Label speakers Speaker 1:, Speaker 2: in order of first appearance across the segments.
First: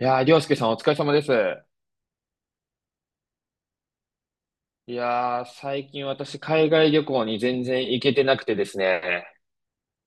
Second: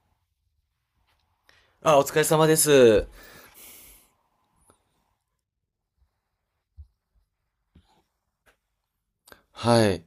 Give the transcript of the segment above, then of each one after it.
Speaker 1: いやー、りょうすけさんお疲れ様です。
Speaker 2: あ、お疲れ様です。
Speaker 1: いやー、最近私海外旅行に全然行けてなくてですね。
Speaker 2: はい。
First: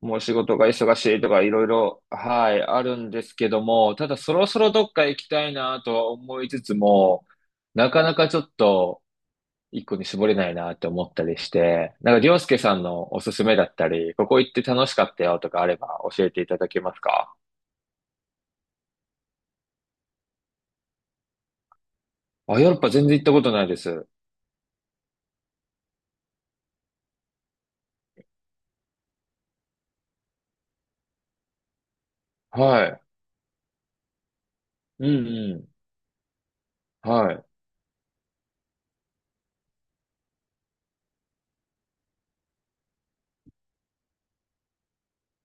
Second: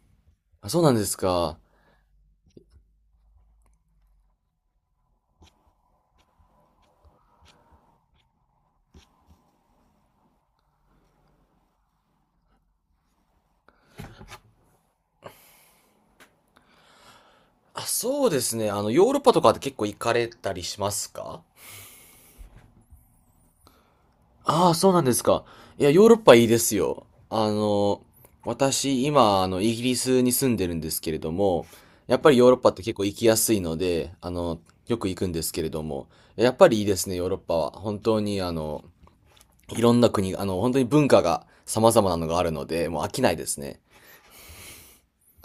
Speaker 1: もう仕事が
Speaker 2: あ、そうな
Speaker 1: 忙
Speaker 2: んで
Speaker 1: し
Speaker 2: す
Speaker 1: いとかい
Speaker 2: か。
Speaker 1: ろいろ、はい、あるんですけども、ただそろそろどっか行きたいなとは思いつつも、なかなかちょっと一個に絞れないなって思ったりして、なんかりょうすけさんのおすすめだったり、ここ行って楽しかったよとかあれば教えていただけますか？
Speaker 2: あ、そうですね。ヨーロッパとかって結構行かれたりしますか？
Speaker 1: あ、ヨーロッパ全然行ったことないです。
Speaker 2: ああ、そうなんですか。いや、ヨーロッパいいですよ。私、今、イギリスに住んでるんですけれども、やっぱりヨーロッパって
Speaker 1: は
Speaker 2: 結
Speaker 1: い。
Speaker 2: 構行きやすいので、よ
Speaker 1: う
Speaker 2: く行く
Speaker 1: ん
Speaker 2: んです
Speaker 1: う
Speaker 2: け
Speaker 1: ん。
Speaker 2: れども、やっぱりいいですね、ヨー
Speaker 1: は
Speaker 2: ロッ
Speaker 1: い。
Speaker 2: パは。本当に、いろんな国、本当に文化が様々なのがあるので、もう飽きないですね。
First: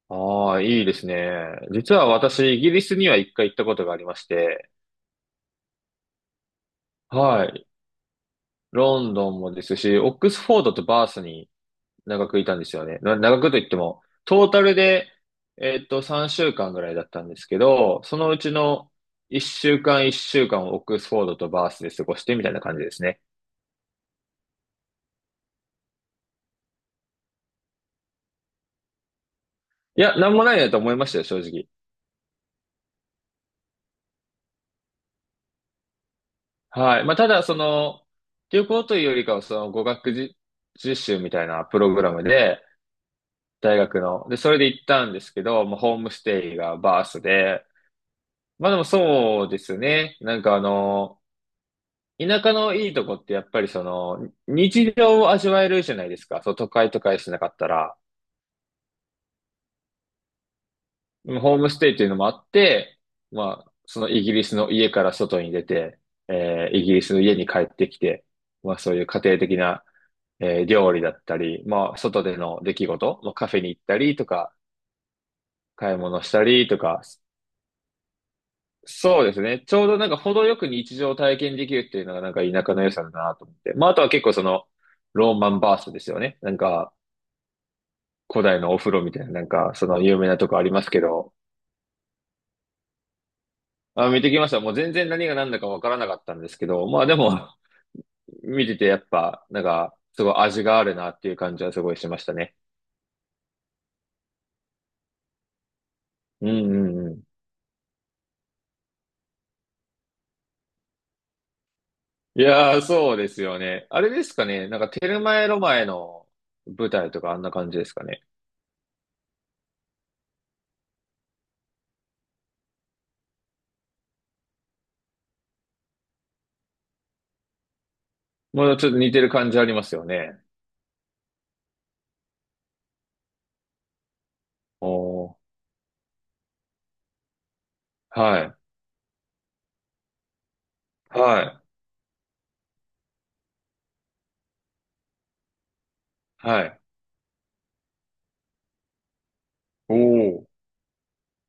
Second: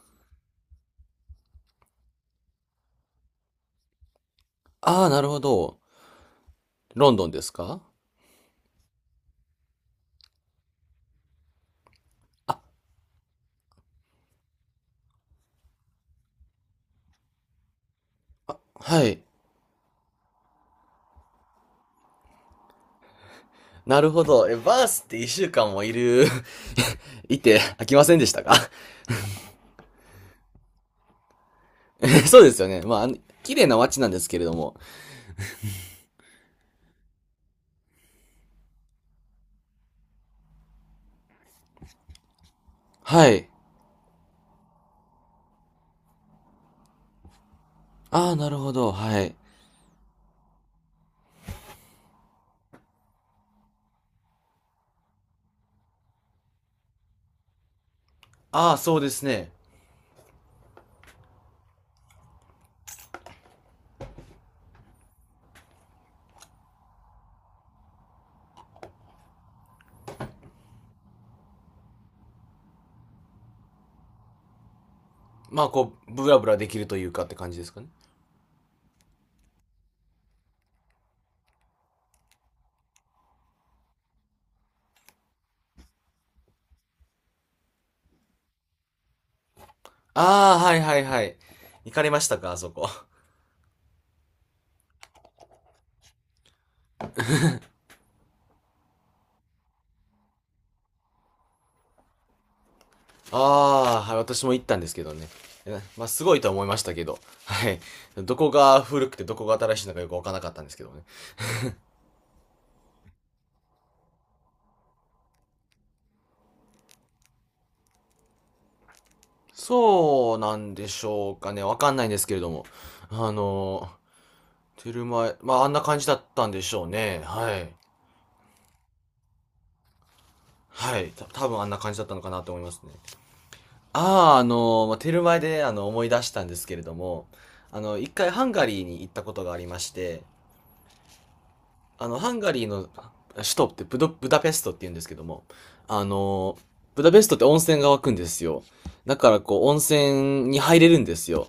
Speaker 1: ああ、いいですね。実は私、イギリスには一回行ったことがありまして、
Speaker 2: ああ、なるほど。ロンドンで
Speaker 1: は
Speaker 2: す
Speaker 1: い。
Speaker 2: か？
Speaker 1: ロンドンもですし、オックスフォードとバースに長くいたんですよね。長くといっても、トータルで、3週間ぐらいだったんですけど、そのうちの
Speaker 2: はい。
Speaker 1: 11週間をオックスフォードとバースで過ごしてみたいな感じですね。
Speaker 2: なるほど。え、バースって1週間もいる いて飽きませんでしたか？
Speaker 1: いや、なんもないなと思いましたよ、正直。
Speaker 2: えそうですよね。まあ、綺麗な街なんですけれども。
Speaker 1: はい。まあ、ただ、その、旅行というよりかは、その語学実習みたいなプログラムで、
Speaker 2: はい。
Speaker 1: 大学の。で、それで行ったんですけど、もうホームステイがバースで、
Speaker 2: ああ、なる
Speaker 1: ま
Speaker 2: ほ
Speaker 1: あでも
Speaker 2: ど。はい。
Speaker 1: そうですね。なんかあの、田舎のいいとこってやっぱりその、日常を味わえるじゃないですか。そう、都会とかしなかったら。
Speaker 2: ああ、そうですね。
Speaker 1: ホームステイっていうのもあって、まあ、そのイギリスの家から外に出て、イギリスの家に帰ってきて、まあそういう家庭的な、料理だったり、まあ外での出来事、まあ、カフェに行ったりとか、
Speaker 2: まあ、
Speaker 1: 買い物
Speaker 2: ブ
Speaker 1: し
Speaker 2: ラ
Speaker 1: た
Speaker 2: ブラで
Speaker 1: り
Speaker 2: き
Speaker 1: と
Speaker 2: ると
Speaker 1: か、
Speaker 2: いうかって感じですかね。
Speaker 1: そうですね。ちょうどなんか程よく日常を体験できるっていうのがなんか田舎の良さだなと思って。まああとは結構そのローマンバーストですよね。なんか古代のお風呂みたいななんかその有名なとこ
Speaker 2: ああ、
Speaker 1: あり
Speaker 2: はい
Speaker 1: ます
Speaker 2: は
Speaker 1: け
Speaker 2: いは
Speaker 1: ど。
Speaker 2: い。行かれましたか、あそこ。
Speaker 1: あ、見てきました。もう全然何が何だかわからなかったんですけど。まあでも 見ててやっぱなんかすごい味があるなっていう感じはすごいしましたね。
Speaker 2: ああ、はい、私も行ったんですけどね。えまあ、すごい
Speaker 1: う
Speaker 2: とは思い
Speaker 1: んう
Speaker 2: ましたけ
Speaker 1: んう
Speaker 2: ど。
Speaker 1: ん。
Speaker 2: はい。どこが古くてどこが新しいのかよくわからなかったんですけどね。
Speaker 1: いやーそうですよね。あれですかね。なんかテルマエ・ロマエの舞台とかあんな感じですかね。
Speaker 2: そうなんでしょうかね。わかんないんですけれども。あの、テルマエ、まあ、あんな感じだったんでしょうね。はい。
Speaker 1: もうちょっと似てる感じありますよね。
Speaker 2: はい。多分あんな感じだったのかなと思いますね。ああ、まあ、テル
Speaker 1: お
Speaker 2: マエ
Speaker 1: ー、
Speaker 2: で、思い出したんですけれども、一回
Speaker 1: は
Speaker 2: ハン
Speaker 1: い、
Speaker 2: ガリーに行ったことがありまして、
Speaker 1: は
Speaker 2: ハンガリーの首都ってブダペストって言うんですけども、あ
Speaker 1: い、
Speaker 2: の、
Speaker 1: はい。
Speaker 2: ブダペストって温泉が湧くんですよ。だからこう、温泉
Speaker 1: お
Speaker 2: に
Speaker 1: ー、
Speaker 2: 入れるんですよ。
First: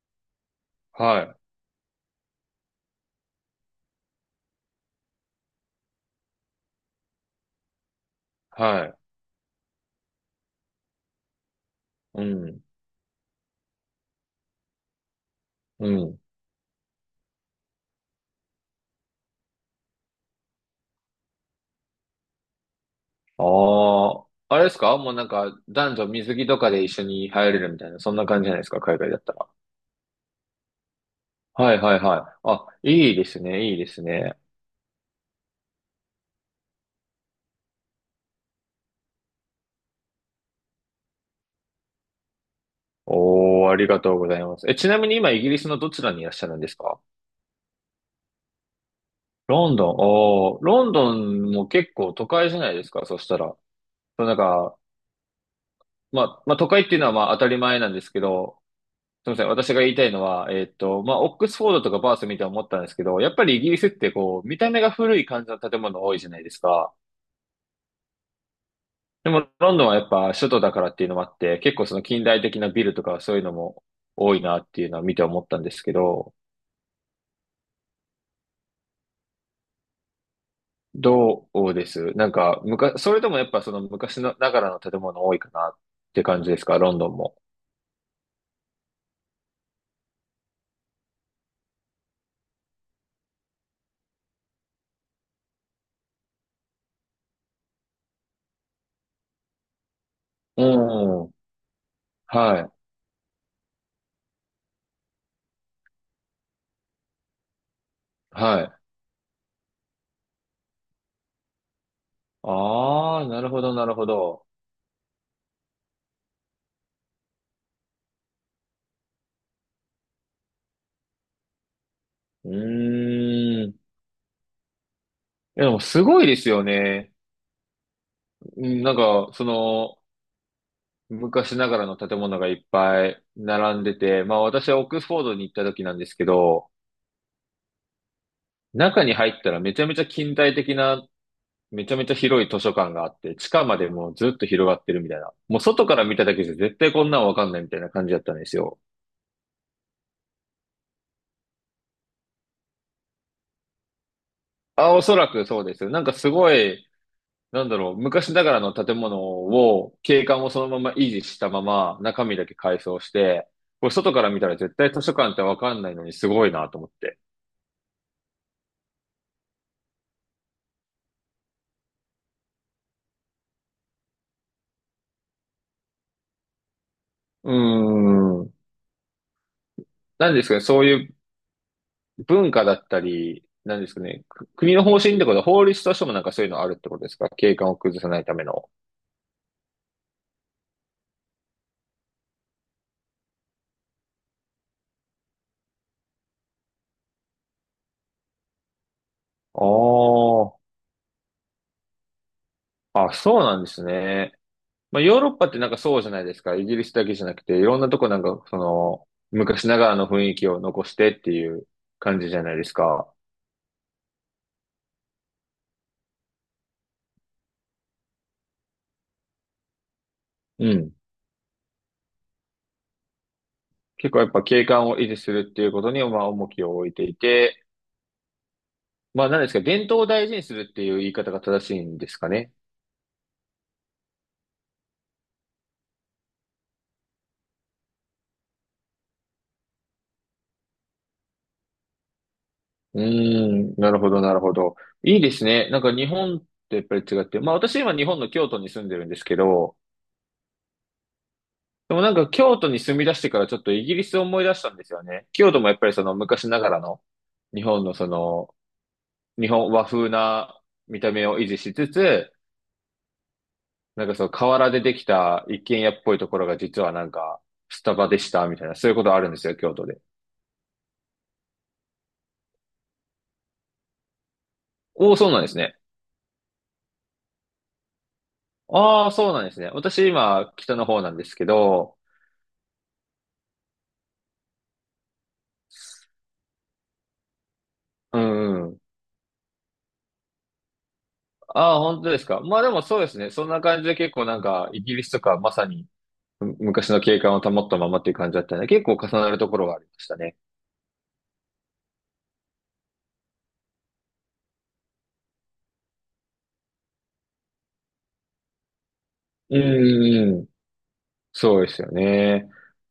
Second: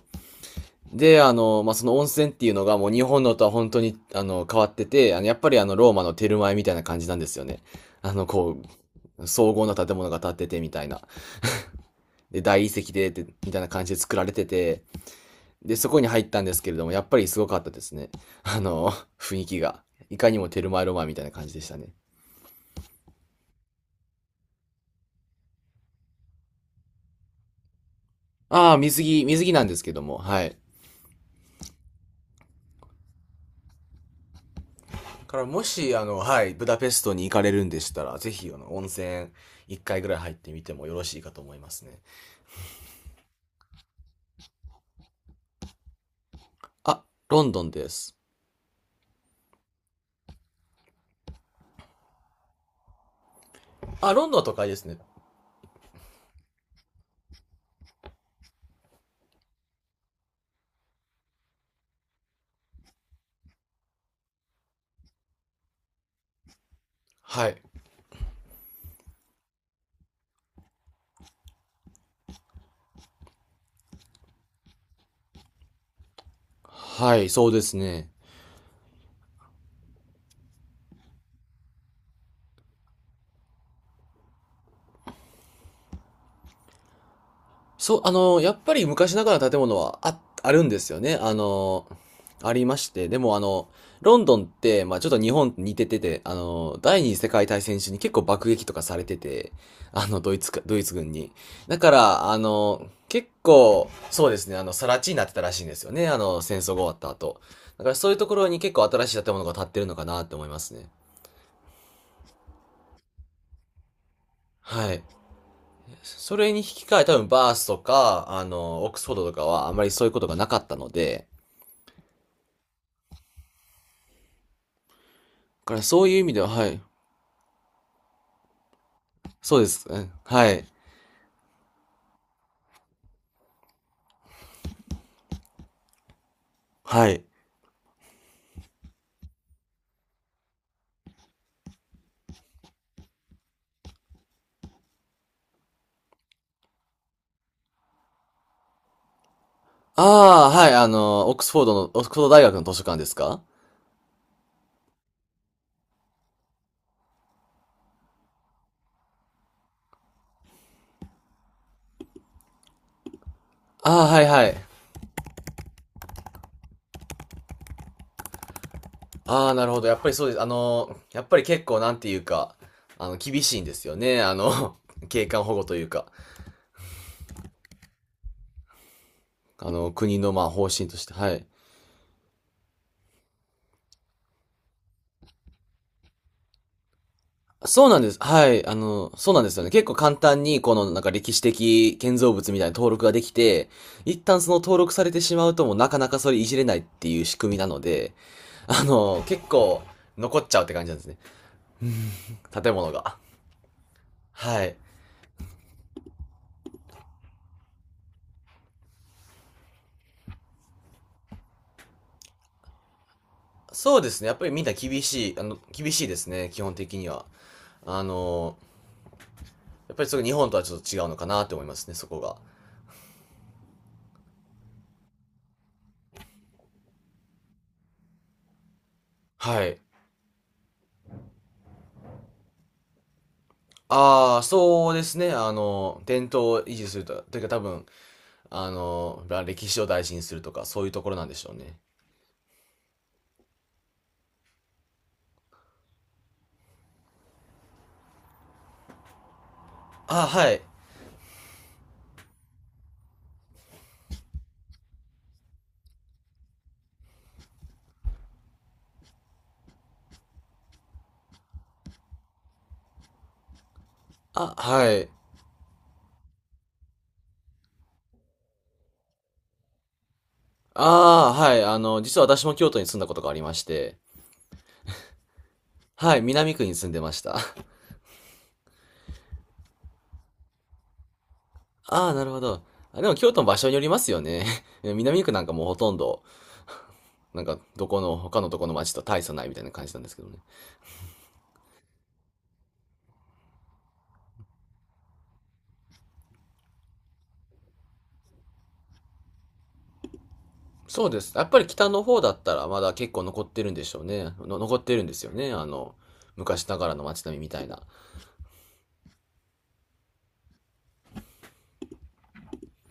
Speaker 1: は
Speaker 2: で、
Speaker 1: い、
Speaker 2: まあ、その温泉っていうのがもう日本のとは本当に、変わってて、やっぱりローマのテルマエみたいな感じなんですよね。こ
Speaker 1: はい。
Speaker 2: う、荘厳な建物が建っててみたいな。
Speaker 1: う
Speaker 2: で、大
Speaker 1: ん、
Speaker 2: 理石で、みたいな感じで作られてて、で、
Speaker 1: う
Speaker 2: そこに
Speaker 1: ん。
Speaker 2: 入ったんですけれども、やっぱりすごかったですね。あの、雰囲気が。いかにもテルマエロマエみたいな感じでしたね。
Speaker 1: ああ、あれですかもうなんか男女水着とかで一緒に入れるみたいな、そんな感じじゃないです
Speaker 2: ああ、
Speaker 1: か海
Speaker 2: 水
Speaker 1: 外だっ
Speaker 2: 着、
Speaker 1: た
Speaker 2: 水
Speaker 1: ら？
Speaker 2: 着なんですけども、はい。
Speaker 1: はい、はい、はい。あ、いいですね、いいですね。
Speaker 2: から、もし、はい、ブダペストに行かれるんでしたら、ぜひ、温泉、一回ぐらい入ってみてもよろしいかと思いますね。
Speaker 1: おー、ありがとうございます。え、ちなみに今イギリスのどちらにいらっしゃるんですか？
Speaker 2: あ、ロンドンです。
Speaker 1: ロンドン、おー、ロンドンも結構都会じゃないですかそしたら？そ
Speaker 2: あ、
Speaker 1: う
Speaker 2: ロン
Speaker 1: なん
Speaker 2: ドンは都会で
Speaker 1: か、
Speaker 2: すね。
Speaker 1: まあ、まあ都会っていうのはまあ当たり前なんですけど、すみません。私が言いたいのは、まあ、オックスフォードとかバース見て思ったんですけど、やっぱりイギリスってこう、見た目が古い感じの建物多いじゃないですか。
Speaker 2: はい。
Speaker 1: でも、ロンドンはやっぱ首都だからっていうのもあって、結構その近代的なビルとかそういうのも多いなっていうのは見て思ったんですけど、
Speaker 2: はい、そうですね。
Speaker 1: どうですなんか、それでもやっぱその昔のながらの建物多いかなって感じですか、ロンドンも？
Speaker 2: そう、やっぱり昔ながらの建物はあるんですよね。ありまして。でもあの、ロンドンって、まあちょっと日本と似ててて、第二次世界大戦中に結構爆撃とかされてて、
Speaker 1: う
Speaker 2: ドイツ軍に。
Speaker 1: ん。
Speaker 2: だから、
Speaker 1: はい。
Speaker 2: 結構、そうですね、更地になってたらしいんですよね。戦争が終わった後。だからそういうところに
Speaker 1: は
Speaker 2: 結
Speaker 1: い。
Speaker 2: 構新しい建物が建ってるのかなって思いますね。
Speaker 1: ああ、なるほど、なるほど。
Speaker 2: はい。それに引き換え多分バースとか、オックスフォードとかはあまりそういうことがなかったので、
Speaker 1: うーん。
Speaker 2: だ
Speaker 1: で
Speaker 2: か
Speaker 1: も
Speaker 2: ら
Speaker 1: す
Speaker 2: そういう
Speaker 1: ご
Speaker 2: 意
Speaker 1: い
Speaker 2: 味
Speaker 1: で
Speaker 2: では、
Speaker 1: すよ
Speaker 2: はい。
Speaker 1: ね。うん、なんか、そ
Speaker 2: そうです。う
Speaker 1: の、
Speaker 2: んはい。
Speaker 1: 昔ながらの建物がいっぱい並んでて、まあ私はオックスフォードに行った時なんですけど、
Speaker 2: はい。
Speaker 1: 中に入ったらめちゃめちゃ近代的な、めちゃめちゃ広い図書館があって、地下までもうずっと広がってるみたいな。もう外から見ただけじゃ絶対こんなんわかんないみたいな感じだったんですよ。
Speaker 2: ああ、はい、オックスフォード大学の図書館ですか？
Speaker 1: あ、おそらくそうですよ。なんかすごい、なんだろう、昔ながらの建物を、景観をそのまま維持したまま中身だけ改装して、これ
Speaker 2: ああ、
Speaker 1: 外
Speaker 2: は
Speaker 1: か
Speaker 2: い
Speaker 1: ら見
Speaker 2: は
Speaker 1: た
Speaker 2: い。
Speaker 1: ら絶対図書館ってわかんないのにすごいなと思って。
Speaker 2: ああ、なるほど。やっぱりそうです。やっぱり結構なんていうか、厳しいんですよね。景観保護というか、
Speaker 1: うーん。
Speaker 2: 国
Speaker 1: な
Speaker 2: の
Speaker 1: ん
Speaker 2: ま
Speaker 1: で
Speaker 2: あ
Speaker 1: すかね、
Speaker 2: 方
Speaker 1: そう
Speaker 2: 針とし
Speaker 1: い
Speaker 2: て、
Speaker 1: う
Speaker 2: はい。
Speaker 1: 文化だったり、なんですかね、国の方針ってことは法律としてもなんかそういうのあるってことですか、景観を
Speaker 2: そうな
Speaker 1: 崩
Speaker 2: ん
Speaker 1: さ
Speaker 2: です。
Speaker 1: ないため
Speaker 2: はい。
Speaker 1: の？
Speaker 2: そうなんですよね。結構簡単に、このなんか歴史的建造物みたいな登録ができて、一旦その登録されてしまうともうなかなかそれいじれないっていう仕組みなので、結
Speaker 1: あ
Speaker 2: 構残っちゃうって感じなんですね。建物
Speaker 1: あ、あ、
Speaker 2: が。
Speaker 1: そうなんですね。
Speaker 2: はい。
Speaker 1: まあ、ヨーロッパってなんかそうじゃないですか。イギリスだけじゃなくて、いろんなとこなんか、その、昔ながらの雰囲気を残してっていう感じじゃないですか。
Speaker 2: そうですね。やっぱりみんな厳しいですね。基本的には。あの、やっぱりそれ日本とは
Speaker 1: う
Speaker 2: ちょっ
Speaker 1: ん。
Speaker 2: と違うのかなって思いますね、そこが。
Speaker 1: 結構やっぱ景観を維持するっていうことに、まあ、重きを置いていて、まあ、なんですか、
Speaker 2: はい。
Speaker 1: 伝統を大事にするっていう言い方が正しいんですかね。
Speaker 2: ああ、そうですね。伝統を維持すると、というか多分、歴史を大事にするとか、そういうところなんでしょうね。
Speaker 1: うーん、なるほど、なるほど。いいですね。なんか日本とやっぱり違って、まあ私今日本の京都に住んでるんですけど、
Speaker 2: あ、はい。
Speaker 1: でもなんか京都に住み出してからちょっとイギリスを思い出したんですよね。京都もやっぱりその昔ながらの日本のその日本和風な見た目を維持しつつ、なんかその
Speaker 2: あ、
Speaker 1: 河原で
Speaker 2: は
Speaker 1: でき
Speaker 2: い。
Speaker 1: た一軒家っぽいところが実はなんかスタバでしたみたいな、そういうことあるんですよ、京都で。
Speaker 2: ああ、はい。実は私も京都に住んだことがありまして、
Speaker 1: おお、そうなんですね。
Speaker 2: はい、南区に住んでました。
Speaker 1: ああ、そうなんですね。私今北の方なんですけど、
Speaker 2: ああ、なるほど。あでも京都の場所によりますよね。南区なんかもうほとんど、なんかどこの、
Speaker 1: う
Speaker 2: 他のど
Speaker 1: ん
Speaker 2: こ
Speaker 1: う
Speaker 2: の
Speaker 1: ん。
Speaker 2: 町と大差ないみたいな感じなんですけどね。
Speaker 1: ああ、本当ですか。まあでもそうですね。そんな感じで結構なんか、イギリスとかまさに昔の景観を保ったままっていう感じだったので、結構重なるところがありましたね。
Speaker 2: そうです。やっぱり北の方だったらまだ結構残ってるんでしょうね。残ってるんですよね。昔ながらの街並みみたいな。
Speaker 1: うんうんうん、そうですよね。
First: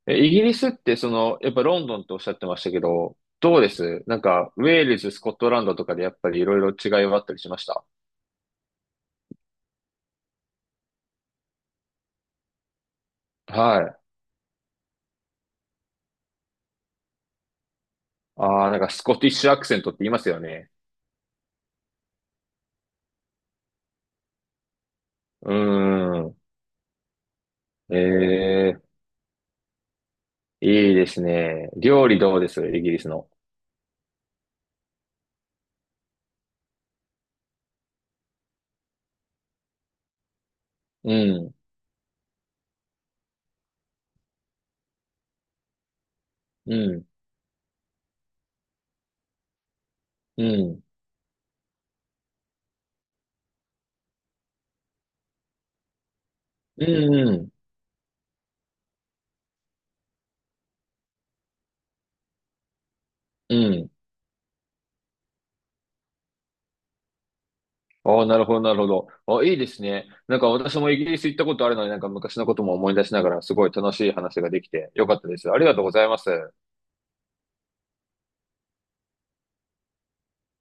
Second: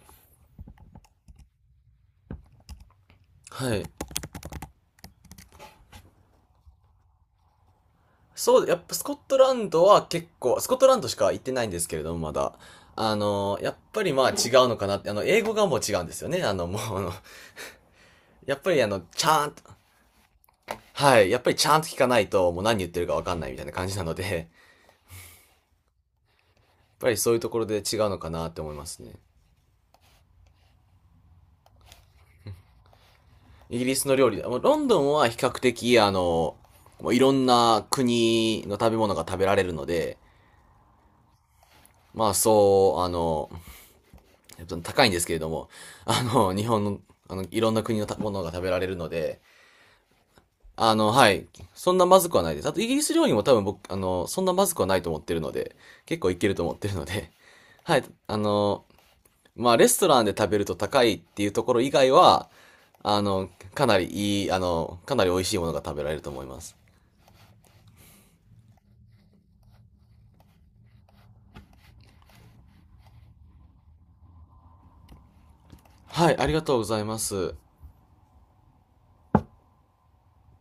Speaker 1: え、イギリスってその、やっぱロンドンっておっしゃってましたけど、どうで
Speaker 2: はい。
Speaker 1: すなんか、ウェールズ、スコットランドとかでやっぱりいろいろ違いはあったりしました？
Speaker 2: そう、やっぱスコットランドしか行ってないんですけれども、まだ。やっ
Speaker 1: はい。
Speaker 2: ぱりまあ違うのかなって、英語がもう違うんですよね。あの、もう、あの、やっ
Speaker 1: あ
Speaker 2: ぱ
Speaker 1: あ、なん
Speaker 2: りあ
Speaker 1: か
Speaker 2: の、
Speaker 1: スコ
Speaker 2: ち
Speaker 1: ティッ
Speaker 2: ゃ
Speaker 1: シ
Speaker 2: ん
Speaker 1: ュア
Speaker 2: と、
Speaker 1: クセントって言いますよね。
Speaker 2: はい、やっぱりちゃんと聞かないと、もう何言ってるかわかんないみたいな感じなので、
Speaker 1: うーん。
Speaker 2: やっぱりそういうところで違う
Speaker 1: え
Speaker 2: のかなって思い
Speaker 1: え、
Speaker 2: ますね。
Speaker 1: いいですね。料理どうですイギリスの？
Speaker 2: イギリスの料理、もうロンドンは比較的、もういろんな国の食べ物が食べられるので、
Speaker 1: うん、
Speaker 2: まあそう、高いんですけれども、日
Speaker 1: う
Speaker 2: 本の、
Speaker 1: ん、
Speaker 2: いろんな国のたものが食べられるので、
Speaker 1: うん。
Speaker 2: はい。そんなまずくはないです。あと、イギリス料理も多分僕、そんなまずくはないと思ってるので、結構いけると思っ
Speaker 1: う
Speaker 2: てるの
Speaker 1: ん
Speaker 2: で、
Speaker 1: うん。
Speaker 2: はい。まあ、レストランで食べると高いっていうところ以外は、あの、
Speaker 1: う
Speaker 2: か
Speaker 1: ん。
Speaker 2: なりかなり美味しいものが食べられると思います。
Speaker 1: ああ、なるほど、なるほど。あ、いいですね。なんか私もイギリス行ったことあるのに、なんか昔のことも思い出しながら、すごい楽しい話ができてよかったです。ありがとうございま
Speaker 2: は
Speaker 1: す。
Speaker 2: い、ありがとうございます。